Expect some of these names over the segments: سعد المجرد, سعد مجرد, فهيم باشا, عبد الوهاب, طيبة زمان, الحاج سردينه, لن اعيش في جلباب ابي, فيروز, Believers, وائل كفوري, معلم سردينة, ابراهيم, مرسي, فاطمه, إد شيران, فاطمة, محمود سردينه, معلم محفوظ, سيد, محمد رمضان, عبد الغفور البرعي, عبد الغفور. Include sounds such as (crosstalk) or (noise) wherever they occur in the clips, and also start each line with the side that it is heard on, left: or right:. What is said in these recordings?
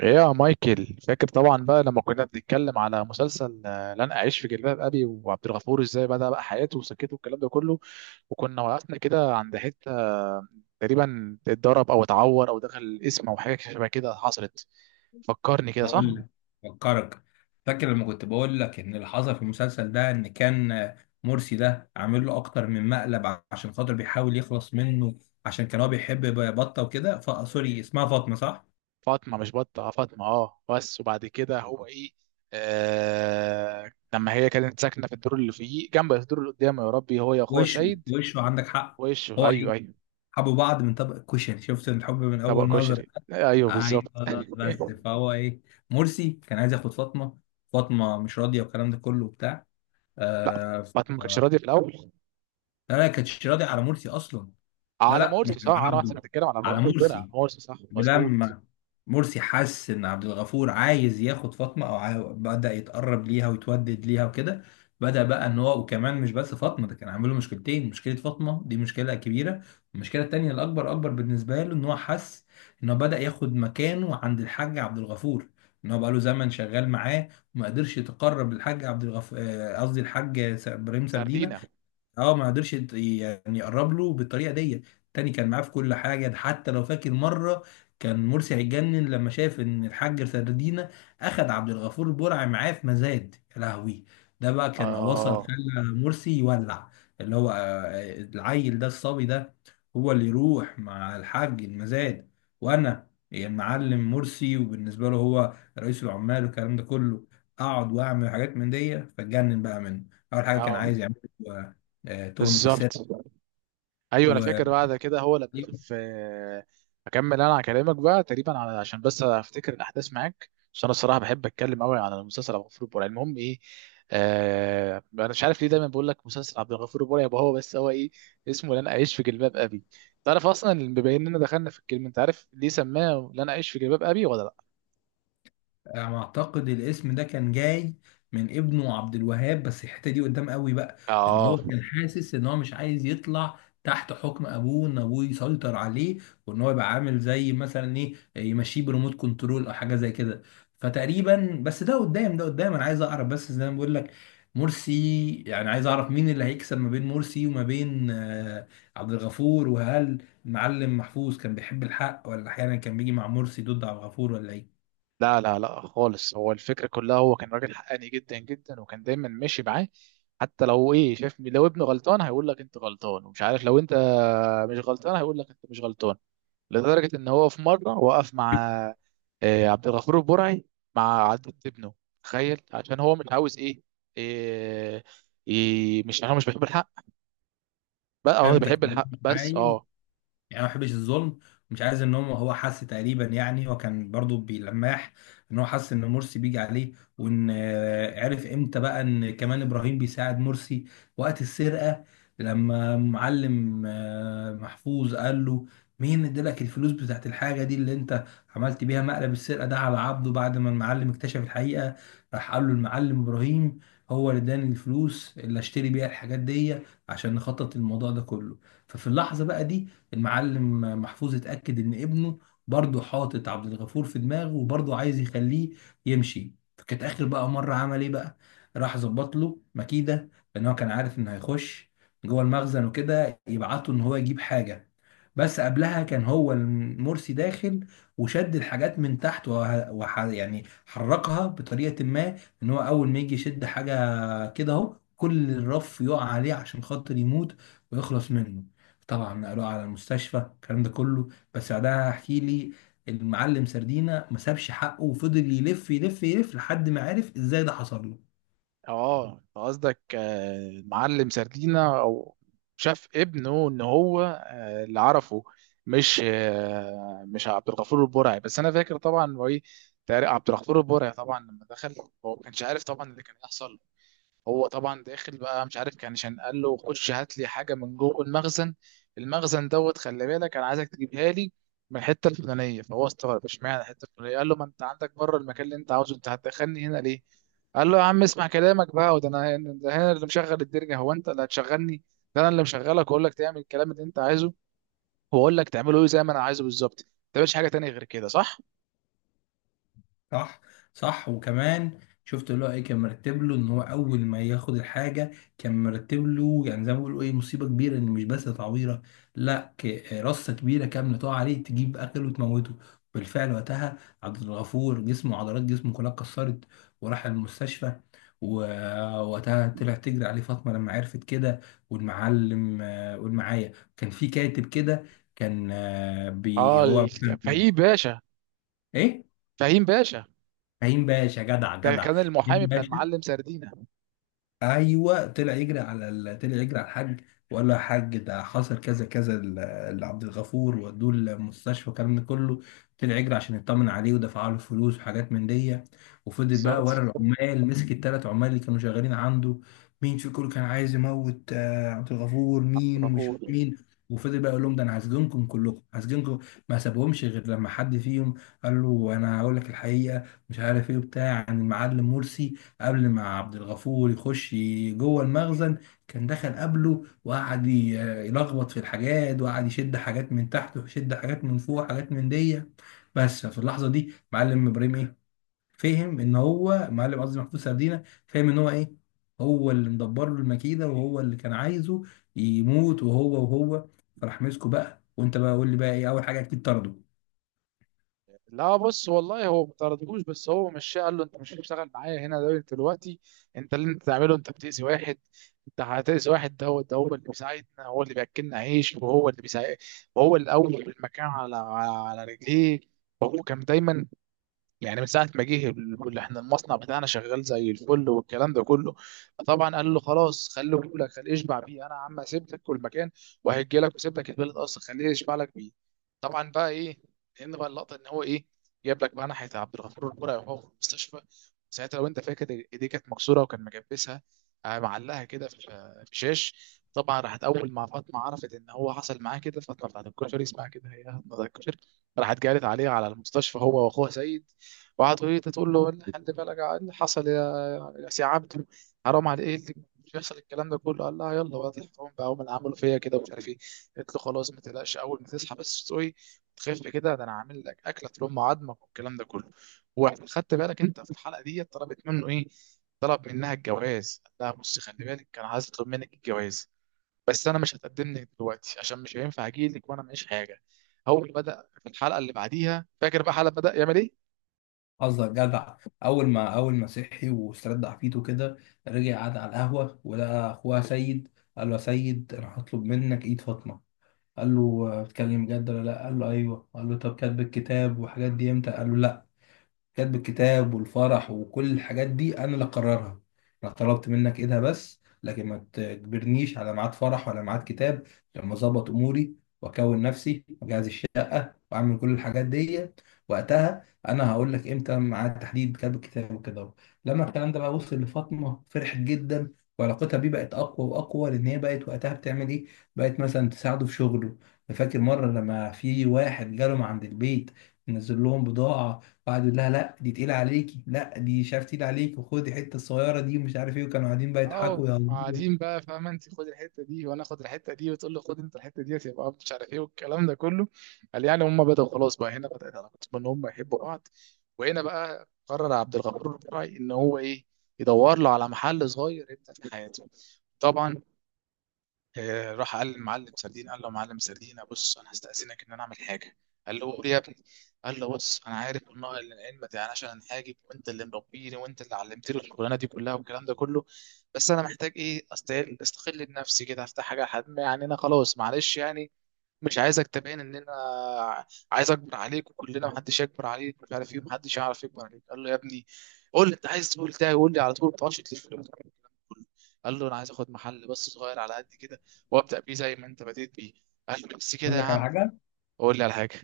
right: ايه يا مايكل، فاكر طبعا بقى لما كنا بنتكلم على مسلسل لن اعيش في جلباب ابي، وعبد الغفور ازاي بدأ بقى حياته وسكته والكلام ده كله. وكنا وقفنا كده عند حته تقريبا اتضرب او اتعور او دخل القسم او حاجه شبه كده حصلت. فكرني كده، صح؟
left: هقول لك. فكرك، فاكر لما كنت بقول لك ان اللي حصل في المسلسل ده ان كان مرسي ده عامل له اكتر من مقلب عشان خاطر بيحاول يخلص منه؟ عشان كان هو بيحب بطه وكده، سوري اسمها فاطمه صح؟
right: فاطمه مش بطه. فاطمه، بس وبعد كده هو ايه؟ لما هي كانت ساكنه في الدور اللي فوقيه، جنب الدور اللي قدامه، يا ربي، هو يا اخوها
left: وشه
right: سيد.
left: وشه عندك حق.
right: وش،
left: هو ايه،
right: ايوه ايوه.
left: حبوا بعض من طبق الكشري، شفت الحب من اول
right: طبق
left: نظر.
right: كشري، ايوه بالظبط.
left: ايوه،
right: (laughs)
left: بس فهو ايه، مرسي كان عايز ياخد فاطمه، فاطمه مش راضيه والكلام ده كله وبتاع.
right: لا،
left: آه ف-
right: باتمان ما كانش راضي في الاول.
left: لا لا، كانتش راضيه على مرسي اصلا. لا
right: على
left: لا، مش
right: مورسي، صح،
left: على
right: انا احسن
left: عبده،
right: بتتكلم على
left: على
right: مورسي على
left: مرسي.
right: مورسي صح، مظبوط.
left: ولما مرسي حس ان عبد الغفور عايز ياخد فاطمه او بدأ يتقرب ليها ويتودد ليها وكده، بدأ بقى ان هو وكمان مش بس فاطمه، ده كان عامل له مشكلتين، مشكله فاطمه دي مشكله كبيره، والمشكله التانيه الاكبر، اكبر بالنسبه له، ان هو حس ان هو بدأ ياخد مكانه عند الحاج عبد الغفور، ان هو بقى له زمن شغال معاه وما قدرش يتقرب للحاج عبد الغفور. قصدي الحاج ابراهيم سردينه.
right: سردينا.
left: اه، ما قدرش يعني يقرب له بالطريقه دي تاني. كان معاه في كل حاجه. ده حتى لو فاكر مره، كان مرسي هيتجنن لما شاف ان الحاج سردينة اخد عبد الغفور البرعي معاه في مزاد، يا لهوي، ده بقى كان وصل
right: اه
left: خلى مرسي يولع. اللي هو العيل ده، الصبي ده، هو اللي يروح مع الحاج المزاد، وانا يعني معلم مرسي وبالنسبه له هو رئيس العمال والكلام ده كله. اقعد واعمل حاجات من دي، فاتجنن بقى منه. اول حاجه كان
right: اه.
left: عايز يعمل تهمة
right: بالظبط.
left: السرقة
right: ايوه، انا
left: و...
right: فاكر بعد كده هو
left: دي.
right: لبسه في. اكمل انا على كلامك بقى تقريبا، عشان بس افتكر الاحداث معاك، عشان انا الصراحه بحب اتكلم قوي على المسلسل عبد الغفور البرعي. المهم، ايه، انا مش عارف ليه دايما بقول لك مسلسل عبد الغفور البرعي، يبقى هو، بس هو ايه، اسمه لن اعيش في جلباب ابي. تعرف اصلا، بما اننا دخلنا في الكلمه، انت عارف ليه سماه لن اعيش في جلباب ابي ولا لا؟
left: انا اعتقد الاسم ده كان جاي من ابنه عبد الوهاب، بس الحته دي قدام قوي بقى، ان هو
right: اه.
left: كان حاسس ان هو مش عايز يطلع تحت حكم ابوه، ان ابوه يسيطر عليه وان هو يبقى عامل زي مثلا ايه، يمشيه بريموت كنترول او حاجه زي كده. فتقريبا، بس ده قدام، ده قدام. انا عايز اعرف بس زي ما بقول لك، مرسي، يعني عايز اعرف مين اللي هيكسب ما بين مرسي وما بين عبد الغفور، وهل معلم محفوظ كان بيحب الحق ولا احيانا كان بيجي مع مرسي ضد عبد الغفور، ولا ايه؟
right: لا لا لا، خالص. هو الفكرة كلها، هو كان راجل حقاني جدا جدا، وكان دايما ماشي معاه. حتى لو ايه، شايف لو ابنه غلطان هيقول لك انت غلطان، ومش عارف لو انت مش غلطان هيقول لك انت مش غلطان. لدرجة ان هو في مرة وقف مع عبد الغفور البرعي، مع عدة ابنه. تخيل عشان هو مش عاوز إيه, إيه، مش عشان هو مش بيحب الحق، بقى هو
left: فهمتك.
right: بيحب الحق، بس
left: عايز يعني
right: اه
left: أنا ما بحبش الظلم. مش عايز ان هو، هو حس تقريبا، يعني هو كان برضو بيلمح ان هو حس ان مرسي بيجي عليه، وان عرف امتى بقى ان كمان ابراهيم بيساعد مرسي وقت السرقه، لما معلم محفوظ قال له مين ادالك الفلوس بتاعت الحاجه دي اللي انت عملت بيها مقلب السرقه ده على عبده، بعد ما المعلم اكتشف الحقيقه. راح قال له المعلم ابراهيم هو اللي اداني الفلوس اللي اشتري بيها الحاجات دي عشان نخطط الموضوع ده كله. ففي اللحظه بقى دي، المعلم محفوظ اتأكد إن ابنه برضه حاطط عبد الغفور في دماغه وبرضه عايز يخليه يمشي. فكانت آخر بقى مرة عمل إيه بقى، راح ظبط له مكيدة، لأن هو كان عارف إنه هيخش جوه المخزن وكده، يبعته إن هو يجيب حاجة. بس قبلها كان هو المرسي داخل وشد الحاجات من تحت يعني حركها بطريقة ما، ان هو اول ما يجي يشد حاجه كده اهو، كل الرف يقع عليه عشان خاطر يموت ويخلص منه. طبعا نقلوه على المستشفى، الكلام ده كله. بس بعدها احكي لي. المعلم سردينا ما سابش حقه، وفضل يلف يلف يلف لحد ما عرف ازاي ده حصل له.
right: اه، أنت قصدك معلم سردينة، او شاف ابنه ان هو، اللي عرفه، مش عبد الغفور البرعي، بس انا فاكر طبعا هو ايه. تقريبا عبد الغفور البرعي طبعا لما دخل، هو ما كانش عارف طبعا اللي كان هيحصل. هو طبعا داخل بقى مش عارف، كان عشان قال له: خش هات لي حاجه من جوه المخزن. المخزن دوت، خلي بالك، انا عايزك تجيبها لي من الحته الفلانيه. فهو استغرب اشمعنى الحته الفلانيه، قال له: ما انت عندك بره المكان اللي انت عاوزه، انت هتدخلني هنا ليه؟ قال له: يا عم، اسمع كلامك بقى، وده انا اللي مشغل الدرجه، هو انت اللي هتشغلني؟ ده انا اللي مشغلك، واقول لك تعمل الكلام اللي انت عايزه، واقول لك تعمله ايه زي ما انا عايزه بالظبط، ما تعملش حاجه تانية غير كده، صح؟
left: صح، صح. وكمان شفت اللي هو ايه، كان مرتب له ان هو اول ما ياخد الحاجه، كان مرتب له يعني زي ما بيقولوا ايه، مصيبه كبيره، ان مش بس تعويره، لا، رصه كبيره كامله تقع عليه تجيب اكل وتموته. بالفعل وقتها عبد الغفور جسمه، عضلات جسمه كلها اتكسرت، وراح المستشفى. ووقتها طلع تجري عليه فاطمه لما عرفت كده، والمعلم والمعايا. كان في كاتب كده، كان آه، بي
right: اه،
left: هو
right: فهيم باشا.
left: ايه،
right: فهيم باشا
left: فهيم باشا، جدع
right: ده
left: جدع،
right: كان المحامي
left: فهيم
right: بتاع
left: باشا.
right: المعلم سردينة.
left: ايوه، طلع يجري على الحاج، وقال له يا حاج ده حصل كذا كذا لعبد الغفور ودوه المستشفى والكلام ده كله. طلع يجري عشان يطمن عليه ودفع له فلوس وحاجات من دي، وفضل بقى
right: بالظبط.
left: ورا العمال، مسك الثلاث عمال اللي كانوا شغالين عنده، مين في كله كان عايز يموت عبد الغفور، مين ومش
right: طابور.
left: مين. وفضل بقى يقول لهم ده انا هسجنكم كلكم، هسجنكم. ما سابهمش غير لما حد فيهم قال له انا هقول لك الحقيقه. مش عارف ايه بتاع عن المعلم مرسي، قبل ما عبد الغفور يخش جوه المخزن، كان دخل قبله وقعد يلخبط في الحاجات، وقعد يشد حاجات من تحت ويشد حاجات من فوق وحاجات من دي. بس في اللحظه دي معلم ابراهيم ايه، فهم ان هو معلم، قصدي محمود سردينه، فهم ان هو ايه، هو اللي مدبر له المكيده وهو اللي كان عايزه يموت، وهو فراح مسكه بقى. وانت بقى قول لي بقى ايه، اول حاجه اكيد طرده؟
right: لا، بص والله، هو ما طردهوش، بس هو مشاه قال له: انت مش هتشتغل معايا هنا ده دلوقتي. انت اللي تعمله، انت بتأذي واحد، انت هتأذي واحد، ده هو اللي بيساعدنا، هو اللي بياكلنا عيش، وهو اللي بيساعد. وهو الاول في المكان، على رجليه. وهو كان دايما يعني من ساعه ما جه، اللي احنا المصنع بتاعنا شغال زي الفل والكلام ده كله. طبعا قال له: خلاص، خليه يقول لك، خليه يشبع بيه، انا يا عم سيبتك والمكان وهيجي لك، وسيب لك البلد اصلا، خليه يشبع لك بيه. طبعا بقى ايه، لان بقى اللقطه ان هو ايه، جاب لك بقى ناحيه عبد الغفور البرعي وهو في المستشفى. ساعتها لو انت فاكر، ايديه كانت مكسوره وكان مجبسها، معلقها كده في شاش. طبعا راحت اول ما فاطمه عرفت ان هو حصل معاه كده، فاطمه بتاعت الكشري، اسمها كده هي، فاطمة بتاعت الكشري. راحت جالت عليه على المستشفى، هو واخوها سيد. وقعد يقول، تقول له: (laughs) إيه خلي بالك، إيه اللي حصل يا سي عبده؟ حرام، على ايه اللي مش يحصل، الكلام ده كله؟ قال لها: يلا بقى الحرام بقى، هم اللي عملوا فيا كده ومش عارف ايه. قلت له: خلاص، ما تقلقش، اول ما تصحى بس، تقوي، تخف كده، ده انا عامل لك اكله تلم عظمك والكلام ده كله. وخدت بالك انت في الحلقه دي طلبت منه ايه؟ طلب منها الجواز. قال لها: بصي، خلي بالك، انا عايز اطلب منك الجواز، بس انا مش هتقدم لك دلوقتي عشان مش هينفع اجي لك وانا معيش حاجه. اول ما بدا في الحلقه اللي بعديها، فاكر بقى حلقه بدا يعمل ايه؟
left: قصدك جدع. اول ما صحي واسترد عافيته كده، رجع قعد على القهوه ولقى اخوها سيد، قال له يا سيد انا هطلب منك ايد فاطمه. قال له بتتكلم جد ولا لا؟ قال له ايوه. قال له طب كاتب الكتاب والحاجات دي امتى؟ قال له لا، كاتب الكتاب والفرح وكل الحاجات دي انا اللي اقررها. انا طلبت منك ايدها، بس لكن ما تجبرنيش على ميعاد فرح ولا ميعاد كتاب. لما اظبط اموري واكون نفسي واجهز الشقه واعمل كل الحاجات دي، وقتها انا هقول لك امتى ميعاد تحديد كتاب الكتاب وكده أهو. لما الكلام ده بقى وصل لفاطمه، فرحت جدا وعلاقتها بيه بقت اقوى واقوى، لان هي بقت وقتها بتعمل ايه، بقت مثلا تساعده في شغله. فاكر مره لما في واحد جاله من عند البيت، نزل لهم بضاعه وقعد يقول لها لا دي تقيله عليكي، لا دي مش عارف تقيله عليكي، وخدي الحته الصغيره دي ومش عارف ايه، وكانوا قاعدين بقى
right: اه.
left: يضحكوا ويهزروا.
right: قاعدين بقى، فاهمه، انت خد الحته دي وانا اخد الحته دي، وتقول لي: خد انت الحته دي، يبقى مش عارف ايه والكلام ده كله. قال يعني هم بداوا. خلاص بقى هنا بدات علاقتهم ان هم يحبوا بعض. وهنا بقى قرر عبد الغفور البرعي ان هو ايه، يدور له على محل صغير يبدا في حياته. طبعا راح قال للمعلم سردين، قال له: معلم سردين، بص، انا هستأذنك ان انا اعمل حاجه. قال له: قول يا ابني. قال له: بص، انا عارف ان العلم ما تعناش عن حاجه، وانت اللي مربيني، وانت اللي علمتني الشغلانه دي كلها والكلام ده كله، بس انا محتاج ايه، استقل بنفسي كده، افتح حاجه لحد ما يعني انا خلاص، معلش يعني مش عايزك تبين ان انا عايز اكبر عليك، وكلنا محدش يكبر عليك، مش عارف ايه، محدش يعرف يكبر عليك. قال له: يا ابني، قول لي انت عايز تقول ده، قول لي على طول، ما تقعدش تلف لي وتعمل الكلام كله. قال له: انا عايز اخد محل بس صغير على قد كده، وابدا بيه زي ما انت بديت بيه. قال له: بس كده
left: اقول
right: يا
left: لك على
right: عم؟
left: حاجه.
right: قول لي على حاجه.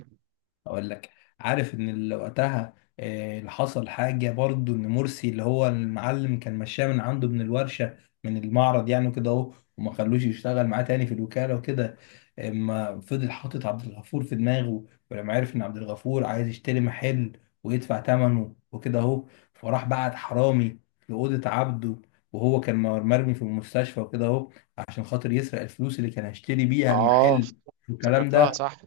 left: اقول لك، عارف ان اللي وقتها اللي حصل حاجه برضو، ان مرسي، اللي هو المعلم، كان مشاه من عنده من الورشه، من المعرض يعني، وكده اهو، وما خلوش يشتغل معاه تاني في الوكاله وكده. اما فضل حاطط عبد الغفور في دماغه، ولما عرف ان عبد الغفور عايز يشتري محل ويدفع ثمنه وكده اهو، فراح بعت حرامي لاوضه عبده، وهو كان مرمي في المستشفى وكده اهو، عشان خاطر يسرق الفلوس اللي كان هيشتري بيها
right: اه،
left: المحل والكلام
right: افتكرتها،
left: ده.
right: صح.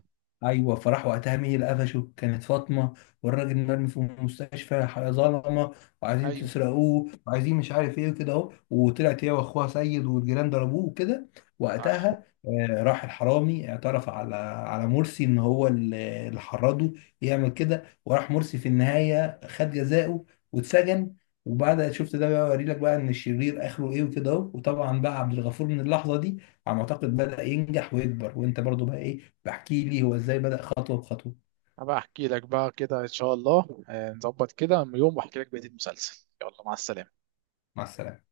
left: ايوه، فراح وقتها، مين اللي قفشه، كانت فاطمه. والراجل مرمي في المستشفى، ظلمه وعايزين
right: ايوه،
left: تسرقوه وعايزين مش عارف ايه وكده اهو، وطلعت هي واخوها سيد والجيران ضربوه وكده.
right: صح.
left: وقتها راح الحرامي اعترف على مرسي ان هو اللي حرضه يعمل كده. وراح مرسي في النهايه خد جزاؤه واتسجن. وبعد شفت ده بقى، اوري لك بقى ان الشرير اخره ايه وكده اهو. وطبعا بقى عبد الغفور من اللحظه دي، على ما اعتقد، بدأ ينجح ويكبر. وانت برضو بقى ايه، بحكي لي هو ازاي بدأ خطوة بخطوة.
right: هبقى احكي لك بقى كده ان شاء الله، نظبط كده يوم واحكي لك بقيه المسلسل. يلا، مع السلامه.
left: مع السلامة.